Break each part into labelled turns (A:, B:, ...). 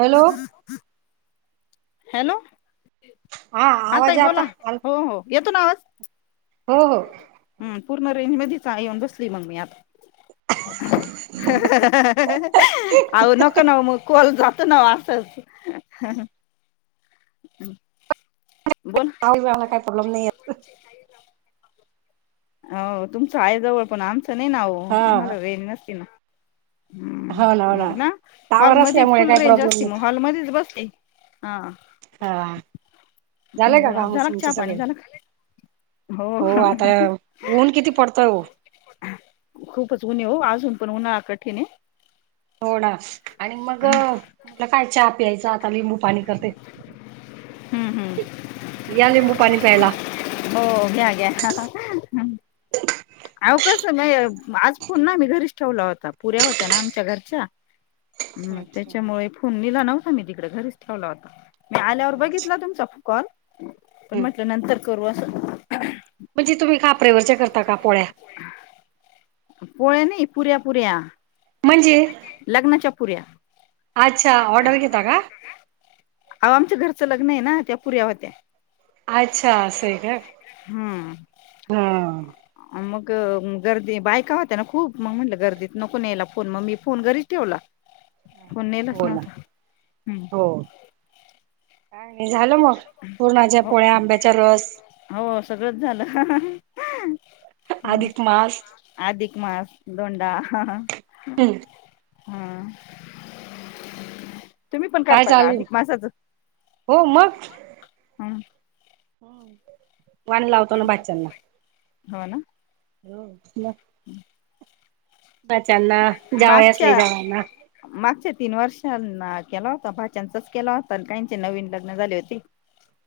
A: Hello
B: hello. हा ताई
A: आवाज आता
B: बोला हो हो. येतो ना आवाज?
A: हो हो
B: हम्म पूर्ण रेंज मध्येच येऊन बसली मग मी आता. [unintelligible] आ नक न म कल जा. जातो ना असच. हम्.
A: आला काही प्रॉब्लेम नाही.
B: हो तुमचं आईजवळ पण आमचं नाही नाव आम्हाला
A: हा
B: वे नसती ना. हम्म मग ना हॉल
A: टावर
B: मध्ये
A: असल्यामुळे
B: फुल
A: काही
B: रेंज
A: प्रॉब्लेम
B: असते मग
A: नाही
B: हॉल मध्येच बसते. हा
A: हा झालंय का
B: बर
A: काम
B: झाला
A: तुमचे
B: चहा पाणी
A: सगळे
B: झाला? हो.
A: ऊन किती पडतय वो.
B: खूपच ऊन आहे हो अजून पण उन्हाळा कठीण आहे.
A: थोडा आणि मग म्हटलं काय चहा प्यायचं आता लिंबू पाणी करते.
B: हम्म हम्म.
A: या लिंबू पाणी प्यायला
B: [unintelligible] हो घ्या घ्या. आव कस आज फोन ना घरीच ठेवला होता पोरी घरी होत्या ना आमच्या घरच्या हम
A: अच्छा
B: त्याच्यामुळे फोन नेला नव्हता मी तिकडे घरीच ठेवला होता. मी आल्यावर
A: अच्छा
B: बघितला तुमचा कॉल पण म्हटलं नंतर करू असं.
A: म्हणजे तुम्ही कापर्यावरच्या करता का पोळ्या?
B: पोळ्या नाही, पुऱ्या पुऱ्या.
A: म्हणजे
B: लग्नाच्या पुऱ्या
A: अच्छा ऑर्डर घेता का?
B: अव आमच्या घरचं लग्न आहे ना त्या पुऱ्या होत्या.
A: अच्छा असं आहे
B: हम्म
A: का?
B: मग गर्दी बायका होत्या ना खूप म म्हटलं गर्दीत नको न्यायला फोन मग मी फोन घरीच ठेवला. फोन नेलाच
A: हो ना
B: नव्हता हम्.
A: हो काय झालं मग पूर्णाच्या पोळ्या आंब्याचा रस
B: हो सगळंच झालं
A: अधिक मास
B: अधिक मास धोंडा
A: हम्म
B: [unintelligible] हा तुम्ही पण
A: काय
B: करता का
A: चालू
B: अधिक मासाच
A: हो मग
B: हं
A: हम्म वाणी लावतो ना बाचच्यानला
B: हो ना
A: हो
B: हम्म
A: भाच्यांना जावई असले तर जावाईना
B: मागच्या तीन वर्ष केला होता भाच्या्यांचाच केला होता आणि काहीचे नवीन लग्न झाले होती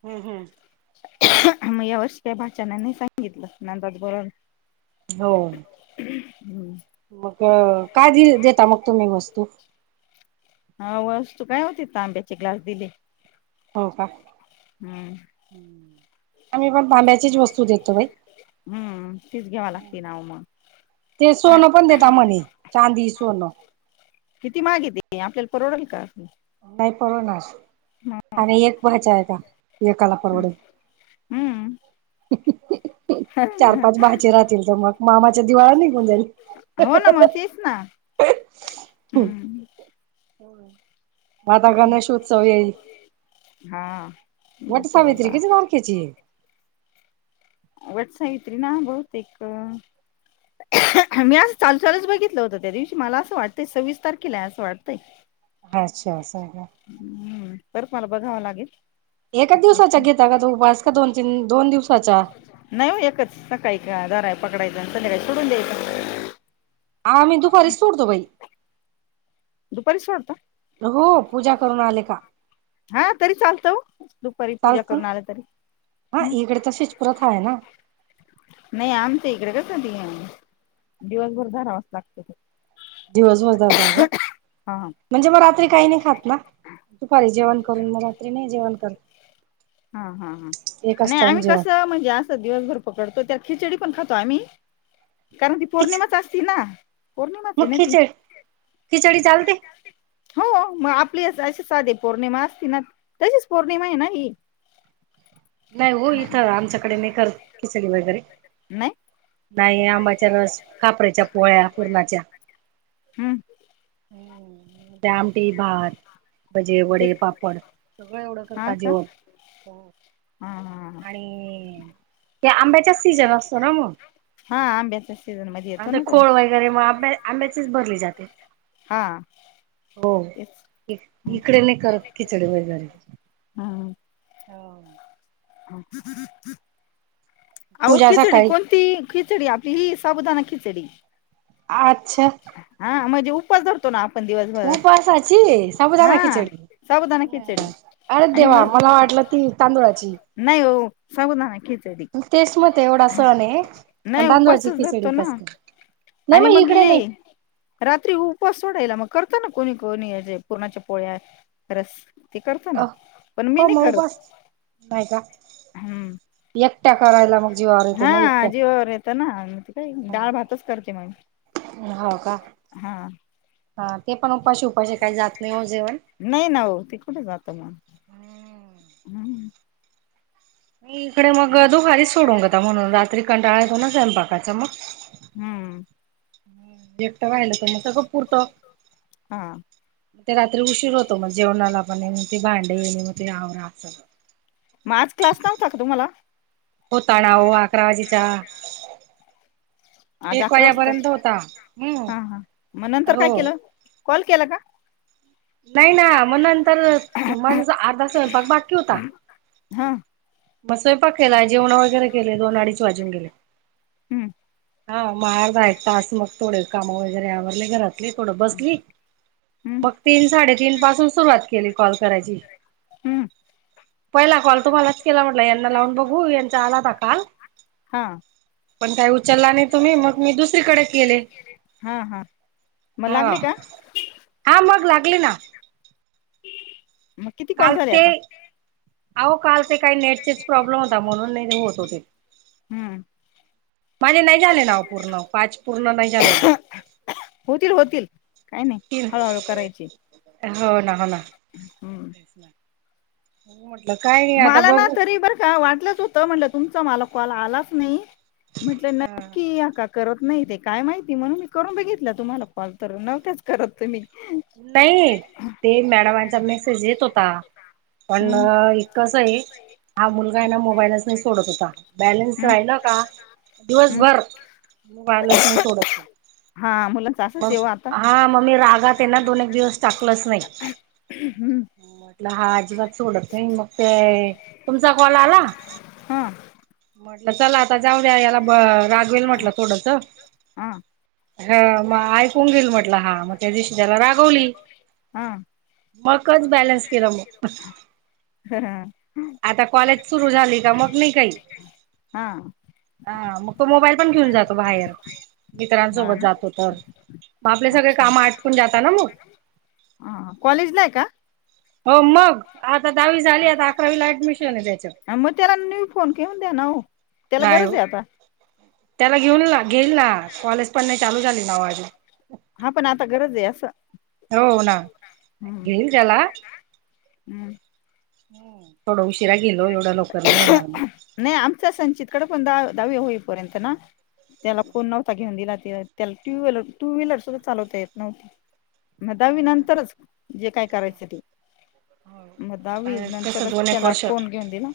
A: हम्म हम्म
B: मग या वर्षी काही भाचाना नाही सांगितलं नंदात बोलवल्या
A: हो
B: हम्म
A: मग काय दि देता मग तुम्ही वस्तू
B: ह वस्तू काय होती तंब्याचे ग्लास दिले
A: हो का
B: हम्म
A: आम्ही पण तांब्याचीच वस्तू देतो बाई
B: हम्म, तीच घ्यावा लागते नाव मग
A: ते सोनं पण देता म्हणे, चांदी, सोनं
B: किती महाग ते आपल्याला परवडल का?
A: नाही परवडणार आणि एक पहायचा आहे का एकाला परवडल
B: हम्म
A: चार, पाच भाचे राहतील तर मग मामाच दिवाळ निघून जाईल.
B: हो ना म, तेच ना
A: हम्म म, आता गणेशोत्सव येईल?
B: हा.
A: वट
B: बोलता बोलता
A: सावित्री कीती बारकेची
B: वटसावित्री ना, बहुतेक मी असं चालू चालूच बघितलं होतं, त्या दिवशी मला असं वाटतंय, सव्वीस तारखेला आहे असं वाटतंय.
A: अच्छा, असं हाय का?
B: हम्म परत मला बघावं लागेल
A: एकाच दिवसाचा घेता का तो उपास, का दोन तीन, दोन दिवसाचा
B: नाही हो एकचं, सकाळी का दरा पकडायचा, संध्याकाळी सोडून द्यायचा
A: आम्ही दुपारीच सोडतो बाई
B: दुपारी सोडता
A: हो, पूजा करून आले का
B: हा तरी चालतं वो, दुपारी पूजा
A: चालतं
B: करून आलं तरी
A: हा,
B: मग
A: इकडे तशीच प्रथा आहे ना?
B: नाही, आमच्याइकडं कसं ते, दिवसभर धरावाज लागतं
A: दिवसभर धरता का,
B: हा हा
A: म्हणजे मग रात्री काही नाही खात ना, दुपारी जेवण करून, मग रात्री नाही जेवण करत
B: हा, हा, हा,
A: एकच
B: नाही
A: टाइम
B: आम्ही
A: जेवण.
B: कसं, म्हणजे असं दिवसभर पकडतो त्या खिचडी पण खातो आम्ही. कारण ती
A: खिच
B: पौर्णिमाच असती ना. पौर्णिमाच आहे
A: मग
B: ना ती,
A: खिचडी
B: खिचडी चालते, हो मग आपली असे साधी पौर्णिमा असती ना, तशीच पौर्णिमा आहे ना ही
A: नाही, हो
B: हा,
A: इथं, आमच्याकडे नाही करत खिचडी वगैरे
B: नाय
A: नाही, आंबाच्या रस, कापऱ्याच्या पोळ्या पूरणाच्या
B: हम्म
A: ह्, दयाम मटी, भात, भजे,
B: ते
A: वडे, पापड सगळं एवढं
B: हा
A: करता
B: का
A: जेवण, हो
B: हा हा
A: आणि त्या आंब्याचा सीजन असतो ना म
B: हा आंब्याच्या सीझन मध्ये येतो
A: आता
B: ना तो
A: खोळ वगैरे मग आंब्या आंब्याचेच बरली जाते.
B: हा
A: हो,
B: तेच
A: इकडे नाही करत खिचडी वगैरे ह
B: हो किती [inaudible] अहो
A: पूजा
B: खिचडी
A: सकाळी
B: कोणती खिचडी, आपली ही साबुदाना खिचडी
A: आच्छा
B: ते उपास धरतो ना आपण दिवसभर,
A: उपासाची साबुदाणा
B: हा
A: खिचडी
B: साबुदाणा खिचडी
A: अरे
B: आणि
A: देवा,
B: मग
A: मला वाटलं ती तांदुळाची
B: नाही हो साबुदाणा खिचडी
A: तेच म्हणते एवढा सण आहे आणि
B: नाही
A: तांदूळाची
B: उपवासच
A: खिचडी
B: धरतो ना
A: कसं? [inaudible]
B: आणि मग ये रात्री उपवास सोडायला मग करता ना कोणी, कोणी पूर्णाच्या पोळ्या, रस ते करतो
A: अ,
B: ना पण मी
A: हो,
B: नाही
A: म
B: करत
A: उपास नाही का?
B: हम्म
A: एकट
B: हा जीवावर येत ना, त काय, डाळ भातच करते मग.
A: हो, का?
B: हा
A: हा ते पण उपाशी उपाशी काही जात नाही हो जेवण
B: नाही ना हो, ते कुठे जात मग हम्म.
A: इकडे मग दुपारीच सोडून घेता. म्हणून रात्री कंटाळा येतो ना, स्वयंपाकाचा मग!
B: हम्म
A: एकटं राहिलं तर, मग सगळं पुरत.
B: हा
A: ते रात्री उशीर होतो मग, जेवणाला पण ते भांडे मग ते आवरा असल
B: म आज क्लास नव्हता का तुम्हाला?
A: होता राव अकरा वाजेचा
B: आज
A: एक
B: अकरा वाजता.
A: वाजेपर्यंत होता हम्म
B: हा हा मग नंतर काय
A: हो
B: केलं? कॉल केला का?
A: नाही ना मग नंतर, माझ अर्धा स्वयंपाक बाकी होता.
B: हा.
A: म स्वयंपाक केला, जेवण वगैरे केले, दोन अडीच वाजून गेले.
B: हम्म
A: हा म अर्धा, एक, तास मग थोडे काम वगैरे आवरले घरातले थोडं बसली
B: हम्म
A: मग तीन, साडेतीन, पासून सुरुवात केली कॉल करायची.
B: हम्म
A: पहिला कॉल तुम्हालाच केला, म्हटलं यांना लावून बघू यांचा आलाता काल
B: हा
A: पण काय उचलला नाही तुम्ही, मग मी दुसरीकडे केले.
B: हा हा मग
A: हा,
B: लागले का
A: हा मग लागली ना.
B: मग किती कॉल झाले आता?
A: आहो काल ते काही नेटचेच प्रॉब्लेम होता. म्हणून नाही होत होते.
B: हम्म
A: माझे नाही झाले ना पूर्ण, पाच पूर्ण नाही झाले ना.
B: होतील होतील काय नाही
A: तीन
B: हळूहळू करायची.
A: हो ना, हो ना,
B: हम्म
A: काय नाही आता
B: मला ना
A: बघू
B: तरी बर का वाटलं? होत म्हटलं तुमचा मला कॉल आलाच नाही, म्हटलं
A: हा
B: नक्की करत नाही, ते काय माहिती म्हणून मी करून बघितलं तुम्हाला कॉल, तर नव्हच करत तुम्ही.
A: नाही, ते मॅडमांचा मेसेज येत होता. पण
B: हम्म
A: कस आहे, हा मुलगाना मोबाईलच नाही सोडत होता. बॅलन्स
B: हम्म
A: राहिला का?
B: हम्
A: दिवसभर मगबायरस नाही सोडत
B: हा मुलांच
A: [unintelligible]
B: असंच
A: बस,
B: येव आता
A: हा मग मी रागात ना दोन, एक, दिवस टाकलच नाही.
B: हम्
A: म्हंटलं हा अजिबात डत नाही मग ते, तुमचा कॉल आला.
B: हा
A: म्हटलं चला आता जाऊ द्या, याला ब रागवेल म्हटलं थोडंच.
B: हा
A: ह मग ऐकून घेईल म्हटलं हा, मग त्या दिवशी त्याला रागवली.
B: हा
A: मकच बॅलन्स केला मग
B: हा
A: आता कॉलेज सुरू झाली का, मग नाही काही.
B: हा.
A: हा मग तो मोबाईल पण घेऊन जातो बाहेर,
B: ना
A: मित्रांसोबत जातो तर. मग आपले सगळे
B: अच्छा
A: काम आटकून जातात ना मग.
B: हा कॉलेजला आहे का
A: हो मग आता दहावी झाली, आता अकरावी ला ऍडमिशन आहे. त्याच
B: ह मग त्याला न्यू फोन घेऊन द्या ना, हो त्याला
A: नाही
B: गरच
A: हो
B: आता.
A: त्याला घेऊन घेईल ना, कॉलेज पण नाही चालू झाली अजून.
B: हा पण आता गरज आहे असं.
A: हो ना
B: हम्म
A: घेईल त्याला.
B: हम्म.
A: थोडं उशिर
B: नाही आमच्या संचित कडे पण द दहावी होईपर्यंत ना, त्याला फोन नव्हता घेऊन दिला. त्याला टू व्हीलर, टू व्हीलर, सुद्धा चालवता येत नव्हते. मग दहावी नंतरच जे काय करायचं ते म
A: आता
B: दवीज
A: कसं
B: नंतरच
A: दोन एक
B: त्याला
A: वर्ष
B: फोन घेऊन दिला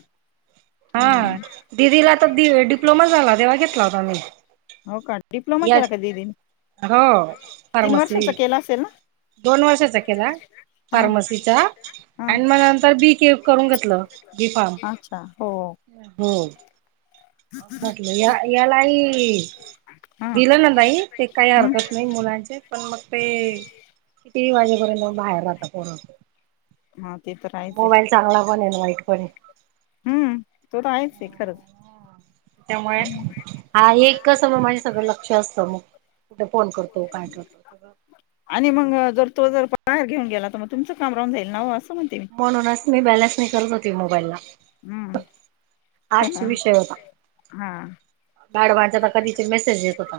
A: हा
B: हम्म
A: दिदीला तर डिप्लोमा झाला तेव्हा घेतला होता मी
B: हो का डिप्लोमा
A: या
B: केला का दिदीने
A: हो
B: तीन
A: फारमसी
B: वर्षाचा केला असेल ना
A: दोन वर्षाचा केला
B: हा
A: फार्मसीचा
B: हा
A: आणि म नंतर बी के करून घेतलं बी फारम
B: अच्छा हो
A: हो म्हटलं या यालाही
B: हा
A: दिलं ना नाहीई ते काही
B: हम्
A: हरकत नाही मुलांचे पण मग ते किती वाजेपर्यंत बाहेर राहतात
B: हा ते तर आहेच आहे
A: मोबाईल चांगला पण हे एन वाईट पण हे
B: हम्म तो तर आहेच ते खरंच
A: त्यामुळे
B: हम्म.
A: हा एक इतकासम माझे सगळं लक्ष असतं मग कुठे फोन करतो काय करतो सगळं
B: आणि मग जर तो जर बाहेर घेऊन गेला तर मग तुमचं काम राहून जाईल नाव
A: म्हणूनच मी बॅलन्स नही करत होती मोबाईला
B: हम्म हा
A: हाच
B: हा
A: विषय होता
B: हा
A: बाडवांचा कधीच मेसेज येत होता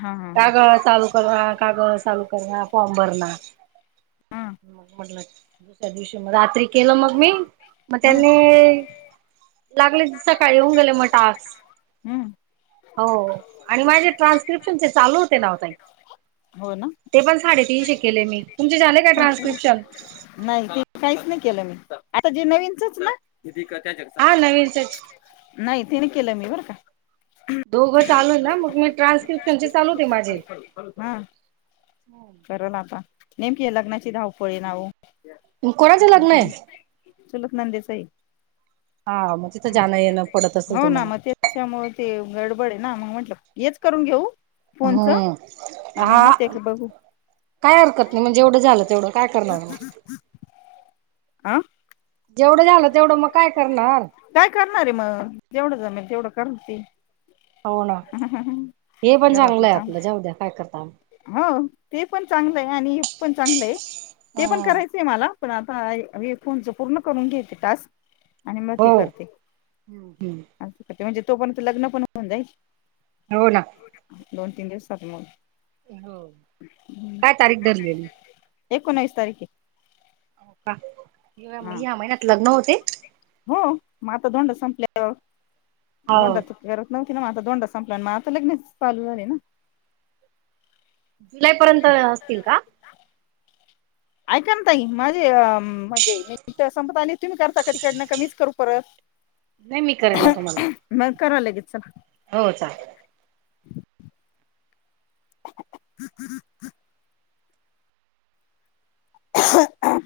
B: हा
A: काग चालू करना काग चालू करना फॉर्म भरणा
B: हा
A: म म्हटलं दुसऱ्या दिवशी रात्री केलं मग मी मग
B: हा
A: त्यांनी लागले सकाळी होऊन गेले मग टास
B: हम्म
A: हो आणि माझे ट्रान्स्क्रिप्शन चे चालू होते ना ओ ताई
B: हो ना
A: ते पण साडेतीनशे केले मी तुमचे झाले काय
B: छान
A: ट्रान्स्क्रिप्शन
B: म आ [inaudible] नवीनच ना [inaudible]
A: हा नवीनच
B: नाही तिने केलं मी बरं का
A: दोघं चालू ना मग मी ट्रान्स्क्रपशन
B: हा करल आता नेमकी लग्नाची धावपळी ना ओ
A: कोणाच लग्न हे
B: त्याच्यामुळे चुलत नन्देच हे
A: हा मग तिथं जाणं येणं पडत असेल
B: हो ना
A: तुम्हाला
B: मग त्याच्यामुळे ते गडबडे आहे ना मग म्हंटलं हेच करून घेऊ. फोनच
A: हम्म
B: आणि
A: हा.
B: मग ते बघू
A: काय हरकत नाही म्हणजे एवढं झालं तेवढं काय करणार म
B: आं
A: जेवढं झालं तेवढं मग काय करणार.
B: करणारे मग जवढं जमेल तेवढं करती
A: हो ना हे पण
B: घरातले
A: चांगलंय
B: काम
A: आपलं जाऊद्या काय करता
B: हो ते पण चांगलं आहे आणि हे पण चांगलं आहे ते पण करायचंय मला पण आता फोनच पूर्ण करून घेते टास्क. आणि मग ते करते
A: हम्म
B: करते म्हणजे तो पण लग्न पण होऊन जाईल.
A: हो ना
B: दोन तीन दिवसात मग
A: हो काय तारीख धरलेली.
B: एकोनावीस तारीख हे
A: हो का ह्या महिन्यात लग्न होते
B: हो मग आता धोंडा संपल्यावर
A: हो
B: धोंडा आपल्यावरच ना तिला म आता धोंडा संपला आणि म आता लग्नच चालू झाले ना.
A: जुलै पर्यंत असतील का.
B: आयकाना ताई माझे अ. ह म्हणजे मी तर संपत तुम्ही करता का तिकडनं का मीच करू परत
A: नाही मी करेन ना तुम्हाला
B: मग करा लगेच च
A: हो चालेल.
B: ह [inaudible] ह ह [inaudible]